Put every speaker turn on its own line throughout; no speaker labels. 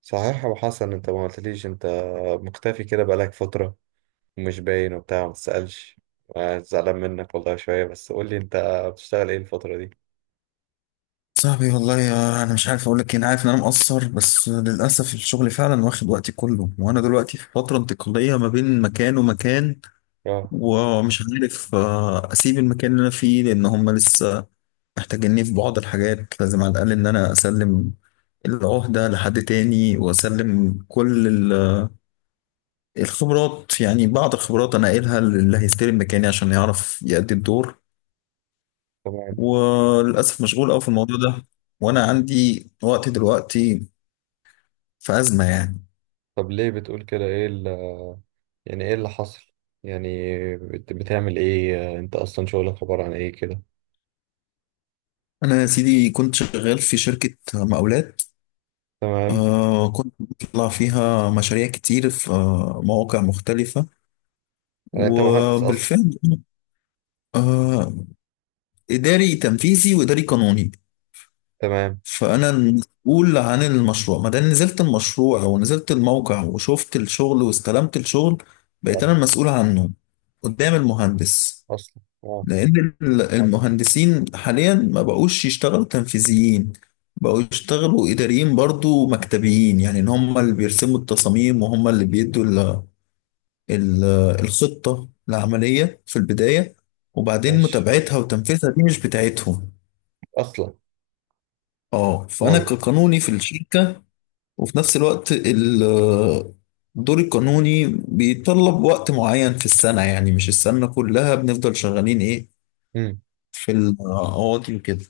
صحيح يا ابو حسن، انت ما قلتليش. انت مختفي كده بقالك فترة ومش باين وبتاع ما تسألش. زعلان منك والله شوية، بس قول لي انت بتشتغل ايه الفترة دي؟
صاحبي، والله، يا انا مش عارف اقول لك إيه. انا عارف ان انا مقصر، بس للاسف الشغل فعلا واخد وقتي كله، وانا دلوقتي في فتره انتقاليه ما بين مكان ومكان،
اه،
ومش عارف اسيب المكان اللي انا فيه لان هم لسه محتاجيني في بعض الحاجات. لازم على الاقل ان انا اسلم العهده لحد تاني، واسلم كل الخبرات، يعني بعض الخبرات انا قايلها للي هيستلم مكاني عشان يعرف يأدي الدور.
تمام.
وللاسف مشغول قوي في الموضوع ده، وانا عندي وقت دلوقتي في أزمة يعني.
طب ليه بتقول كده؟ ايه يعني ايه اللي حصل يعني؟ بتعمل ايه انت اصلا؟ شغلك عبارة عن ايه كده؟
أنا يا سيدي كنت شغال في شركة مقاولات.
تمام.
كنت بطلع فيها مشاريع كتير في مواقع مختلفة.
يعني انت مهندس اصلا؟
وبالفعل آه إداري تنفيذي وإداري قانوني.
تمام.
فأنا المسؤول عن المشروع ما دام نزلت المشروع ونزلت الموقع وشفت الشغل واستلمت الشغل، بقيت
اه،
أنا المسؤول عنه قدام المهندس.
اصلا اه.
لأن المهندسين حاليا ما بقوش يشتغلوا تنفيذيين، بقوا يشتغلوا إداريين برضو مكتبيين، يعني إن هم اللي بيرسموا التصاميم، وهم اللي بيدوا ال- الخطة العملية في البداية، وبعدين
ماشي،
متابعتها وتنفيذها دي مش بتاعتهم.
اصلا.
اه، فأنا كقانوني في الشركة، وفي نفس الوقت الدور القانوني بيتطلب وقت معين في السنة، يعني مش السنة كلها بنفضل شغالين ايه،
امم
في القواضي وكده.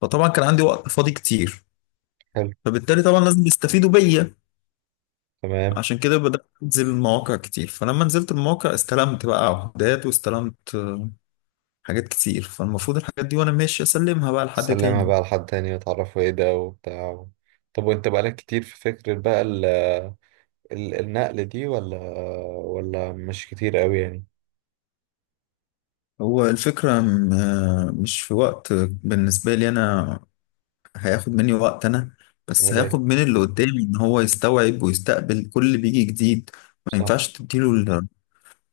فطبعا كان عندي وقت فاضي كتير،
حلو.
فبالتالي طبعا لازم يستفيدوا بيا.
تمام.
عشان كده بدأت أنزل مواقع كتير، فلما نزلت المواقع استلمت بقى عقودات، واستلمت حاجات كتير. فالمفروض الحاجات دي وأنا ماشي أسلمها بقى لحد
سلمها
تاني.
بقى لحد تاني وتعرفوا ايه ده وبتاع طب وانت بقالك كتير في فكرة بقى النقل دي، ولا ولا مش كتير قوي يعني؟
هو الفكرة مش في وقت بالنسبة لي أنا، هياخد مني وقت أنا، بس
امال ايه.
هياخد من اللي قدامي إن هو يستوعب ويستقبل كل اللي بيجي جديد. ما
صح.
ينفعش تديله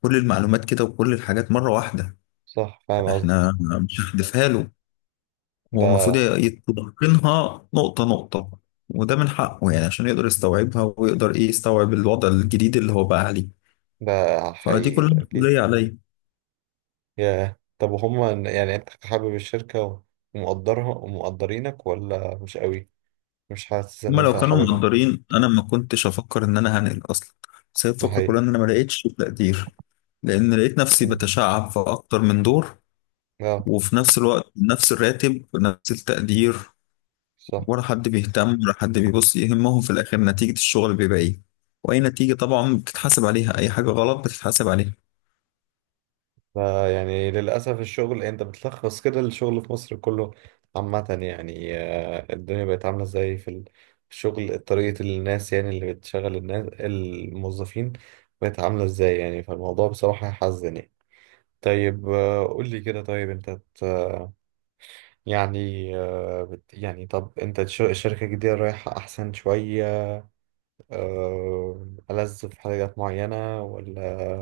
كل المعلومات كده وكل الحاجات مرة واحدة،
صح، فاهم قصدي.
احنا مش هندفها له. هو المفروض
ده
يتقنها نقطة نقطة، وده من حقه يعني عشان يقدر يستوعبها ويقدر ايه يستوعب الوضع الجديد اللي هو بقى عليه.
ده
فدي
حقيقي،
كلها
ده اكيد.
مسؤولية عليا.
يا طب، وهم يعني انت حابب الشركة ومقدرها ومقدرينك، ولا مش قوي؟ مش حاسس ان
هما
انت
لو كانوا
حاببها.
مقدرين انا ما كنتش افكر ان انا هنقل اصلا، بس هي
ده
الفكرة
حقيقي.
كلها ان انا ما لقيتش تقدير، لان لقيت نفسي
مم.
بتشعب في اكتر من دور،
اه،
وفي نفس الوقت نفس الراتب ونفس التقدير،
صح.
ولا حد بيهتم، ولا حد بيبص. يهمهم في الاخر نتيجة الشغل بيبقى ايه، واي نتيجة طبعا بتتحاسب عليها، اي حاجة غلط بتتحاسب عليها.
فيعني للأسف الشغل، يعني أنت بتلخص كده الشغل في مصر كله عامة يعني. الدنيا بقت عاملة ازاي في الشغل، طريقة الناس يعني اللي بتشغل الناس الموظفين بقت عاملة ازاي يعني؟ فالموضوع بصراحة يحزن يعني. طيب، قول لي كده. طيب أنت يعني، آه، بت يعني، طب أنت الشركة الجديدة رايحة أحسن شوية، ألذ في حاجات معينة، ولا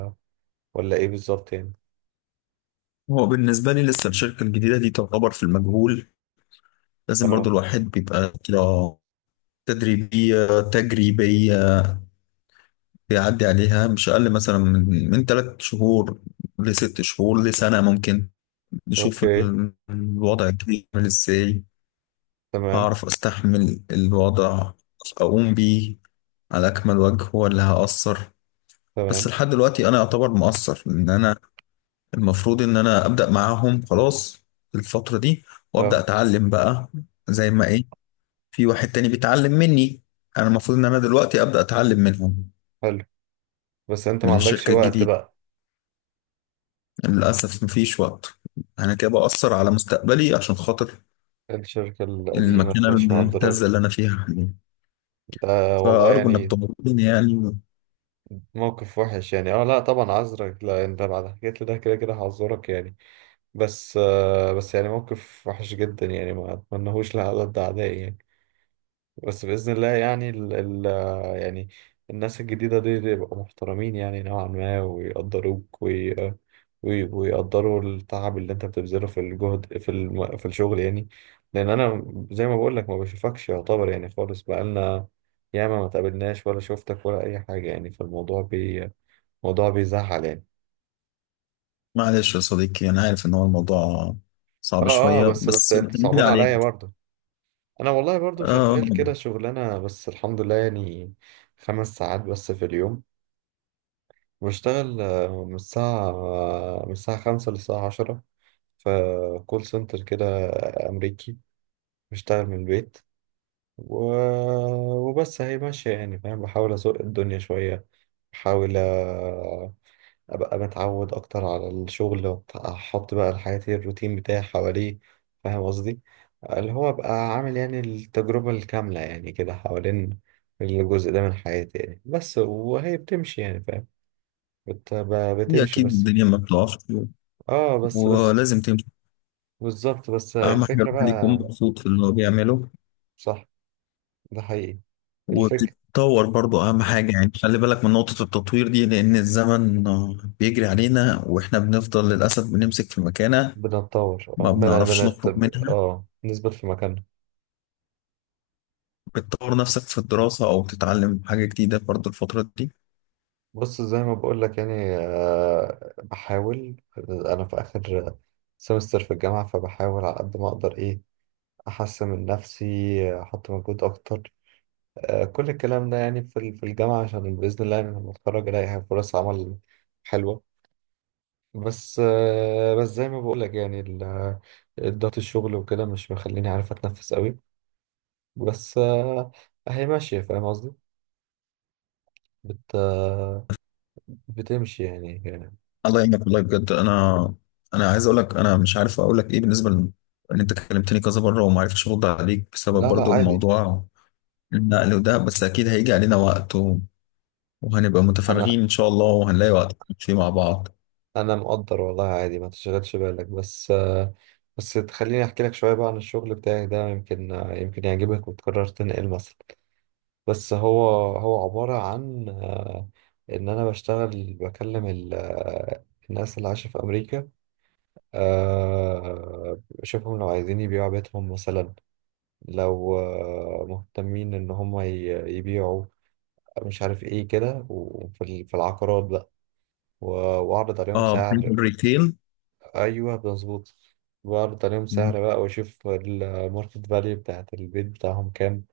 ولا إيه بالظبط يعني؟
هو بالنسبة لي لسه الشركة الجديدة دي تعتبر في المجهول. لازم برضو
اه،
الواحد بيبقى كده تدريبية تجريبية، بيعدي عليها مش أقل مثلا من 3 شهور لست شهور لسنة ممكن، نشوف
أوكي.
الوضع الجديد عامل ازاي.
تمام.
هعرف استحمل الوضع اقوم بيه على اكمل وجه ولا هأثر. بس
تمام.
لحد دلوقتي انا اعتبر مقصر، ان انا المفروض ان انا ابدا معاهم خلاص في الفتره دي، وابدا
اه،
اتعلم بقى، زي ما ايه، في واحد تاني بيتعلم مني، انا المفروض ان انا دلوقتي ابدا اتعلم منهم
حلو. بس انت ما
من
عندكش
الشركه
وقت
الجديده.
بقى؟
للاسف مفيش وقت، انا كده باثر على مستقبلي عشان خاطر
الشركة القديمة
المكانه
اللي مش
الممتازه
مقدراك.
اللي انا فيها حاليا.
ده والله
فارجو انك
يعني
تطمني يعني.
موقف وحش يعني. اه، لا طبعا عذرك، لا انت بعد حكيت لي ده كده كده هعذرك يعني. بس آه، بس يعني موقف وحش جدا يعني، ما اتمنهوش لأعداد أعدائي يعني. بس بإذن الله يعني ال ال يعني الناس الجديدة دي دي يبقوا محترمين يعني نوعا ما ويقدروك ويقدروا التعب اللي انت بتبذله في الجهد في الشغل يعني. لأن أنا زي ما بقول لك، ما بشوفكش يعتبر يعني خالص. بقالنا ياما ما تقابلناش ولا شفتك ولا أي حاجة يعني. فالموضوع بي موضوع بيزعل يعني.
معلش يا صديقي، انا عارف ان هو الموضوع صعب
اه اه،
شويه،
بس بس
بس
انت
بتمني
صعبان عليا
عليك
برضه. أنا والله برضه
آه
شغال كده شغلانة، بس الحمد لله يعني. خمس ساعات بس في اليوم بشتغل. من الساعة من الساعة خمسة للساعة عشرة، في كول سنتر كده أمريكي. بشتغل من البيت و... وبس هي ماشية يعني فاهم؟ بحاول أسوق الدنيا شوية. بحاول أبقى متعود أكتر على الشغل، وأحط بقى حياتي الروتين بتاعي حواليه. فاهم قصدي؟ اللي هو أبقى عامل يعني التجربة الكاملة يعني كده حوالين الجزء ده من حياتي يعني، بس وهي بتمشي يعني فاهم.
هي
بتمشي
اكيد
بس.
الدنيا ما بتقفش
اه، بس بس
ولازم.
بالظبط. بس
اهم حاجه
الفكرة
الواحد يكون
بقى.
مبسوط في اللي هو بيعمله،
صح، ده حقيقي. الفكرة
وبتتطور برضه اهم حاجه يعني، خلي بالك من نقطه التطوير دي، لان الزمن بيجري علينا، واحنا بنفضل للاسف بنمسك في مكانه
بنتطور اه
ما
بن
بنعرفش
بنت
نخرج منها.
اه نثبت في مكاننا.
بتطور نفسك في الدراسه او بتتعلم حاجه جديده برضه الفتره دي.
بص، زي ما بقول لك يعني، بحاول انا في اخر سمستر في الجامعة، فبحاول على قد ما اقدر ايه احسن من نفسي، احط مجهود اكتر. كل الكلام ده يعني في الجامعة، عشان بإذن الله يعني لما اتخرج الاقي فرص عمل حلوة. بس بس زي ما بقول لك يعني الضغط الشغل وكده مش مخليني عارف اتنفس قوي. بس اهي ماشيه، فاهم قصدي؟ بت آه، بتمشي يعني.
الله يعينك، والله بجد انا، انا عايز اقول لك، انا مش عارف اقول لك ايه بالنسبه ان انت كلمتني كذا مره وما عرفتش ارد عليك بسبب
لا لا
برضه
عادي.
الموضوع، النقل وده. بس اكيد هيجي علينا وقت وهنبقى
انا
متفرغين إن شاء الله، وهنلاقي وقت فيه مع بعض.
انا مقدر والله، عادي ما تشغلش بالك. بس بس تخليني احكي لك شويه بقى عن الشغل بتاعي ده. يمكن يمكن يعجبك وتقرر تنقل مثلا. بس هو هو عباره عن ان انا بشتغل بكلم الناس اللي عايشه في امريكا. شوفهم لو عايزين يبيعوا بيتهم مثلا. لو مهتمين ان هم يبيعوا، مش عارف ايه كده، وفي في العقارات بقى، و- واعرض عليهم
اه،
سعر.
برينتال ريتيل.
ايوه مظبوط. واعرض عليهم سعر بقى، واشوف الماركت فاليو بتاعت البيت بتاعهم كام.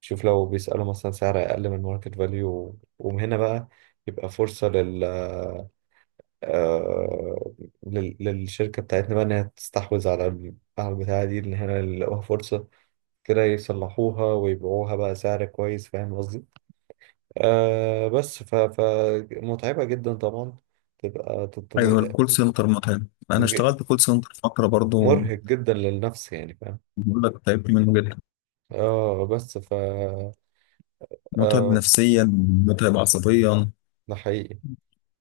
شوف لو بيسألوا مثلا سعر اقل من الماركت فاليو، ومن هنا بقى يبقى فرصة آه، للشركة بتاعتنا بقى، إنها تستحوذ على على البتاعة دي، إن هنا يلاقوها فرصة كده، يصلحوها ويبيعوها بقى سعر كويس. فاهم قصدي؟ آه بس ف... ف متعبة جدا طبعا. تبقى
أيوة
تطم-
الكول سنتر متعب، أنا اشتغلت كول سنتر فترة برضو،
مرهق جدا للنفس يعني فاهم؟
بقول لك تعبت منه جدا.
اه بس ف
متعب
آه
نفسيا، متعب عصبيا.
ده حقيقي،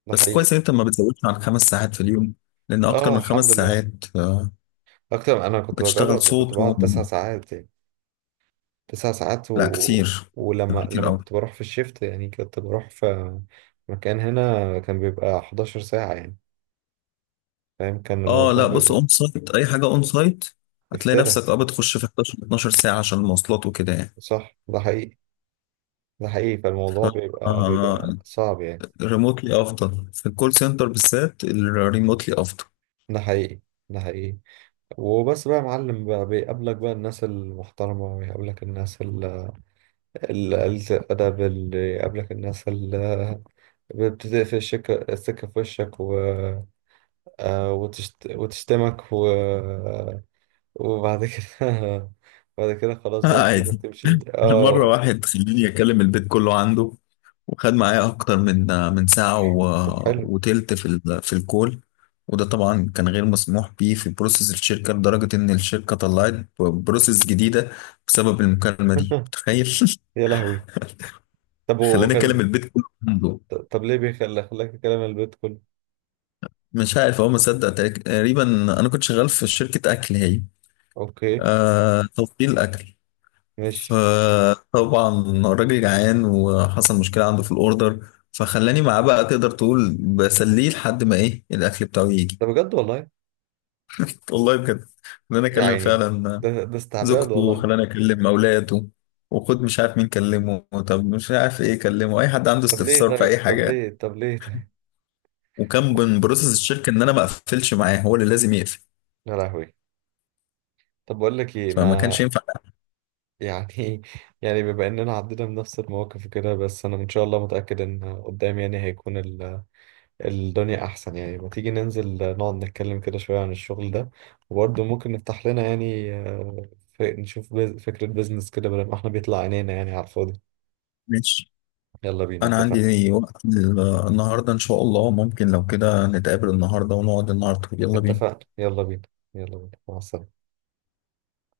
ده
بس كويس
حقيقي.
إن أنت ما بتزودش عن 5 ساعات في اليوم، لأن أكتر
اه،
من خمس
الحمد لله.
ساعات
أكتر. أنا كنت
بتشتغل
بجرب
صوت
وكنت بقعد تسع ساعات يعني. تسع ساعات
لا، كتير،
ولما
كتير
لما
أوي.
كنت بروح في الشيفت يعني، كنت بروح في مكان هنا كان بيبقى 11 ساعة يعني. فاهم؟ كان
اه،
الموضوع
لا، بص،
بيبقى
اون سايت اي حاجه اون سايت هتلاقي
افترا.
نفسك بتخش في 11 12 ساعه عشان المواصلات وكده يعني.
صح، ده حقيقي. ده حقيقي.
ف
فالموضوع بيبقى بيبقى
آه
صعب يعني.
ريموتلي افضل في الكول سنتر، بالذات الريموتلي افضل.
ده حقيقي. ده حقيقي. وبس بقى يا معلم، بقى بيقابلك بقى الناس المحترمة ويقابلك الناس قلة الأدب اللي يقابلك، الناس اللي بتدق السكة في وشك وتشتمك وبعد كده بعد كده خلاص بقى تسيبك
عادي.
تمشي
انا مره
اه.
واحد خليني اكلم البيت كله عنده، وخد معايا اكتر من ساعه و...
طب حلو.
وتلت في الكول. وده طبعا كان غير مسموح بيه في بروسيس الشركه، لدرجه ان الشركه طلعت بروسيس جديده بسبب المكالمه دي، متخيل؟
يا لهوي. طب
خلاني اكلم
وكان،
البيت كله عنده.
طب ليه بيخلي خلاك تكلم البيت كله؟
مش عارف هو مصدق تقريبا. انا كنت شغال في شركه اكل، هي
اوكي.
توصيل اكل،
ماشي.
فطبعا الراجل جعان وحصل مشكلة عنده في الأوردر، فخلاني معاه بقى، تقدر تقول بسليه لحد ما إيه الأكل بتاعه يجي.
ده بجد والله.
والله بجد، خلاني
يا
أكلم
عيني.
فعلا
ده ده استعباد
زوجته،
والله.
وخلاني أكلم أولاده، وخد مش عارف مين كلمه، طب مش عارف إيه كلمه، أي حد عنده
طب ليه؟
استفسار في
طيب،
أي
طب
حاجة يعني.
ليه، طب ليه طيب.
وكان من بروسس الشركة إن أنا ما أقفلش معاه، هو اللي لازم يقفل،
يا لهوي. طب بقول لك ايه،
فما
ما
كانش ينفع.
يعني يعني بما اننا عدينا بنفس المواقف كده. بس انا ان شاء الله متأكد ان قدام يعني هيكون الدنيا أحسن يعني. ما تيجي ننزل نقعد نتكلم كده شوية عن الشغل ده، وبرضه ممكن نفتح لنا يعني نشوف فكرة بيزنس كده، بدل ما احنا بيطلع عينينا يعني على الفاضي.
ماشي،
يلا بينا،
أنا
اتفقنا.
عندي وقت النهاردة إن شاء الله. ممكن لو كده نتقابل النهاردة ونقعد النهاردة، يلا بينا.
اتفقنا، يلا بينا. يلا بينا، مع السلامة.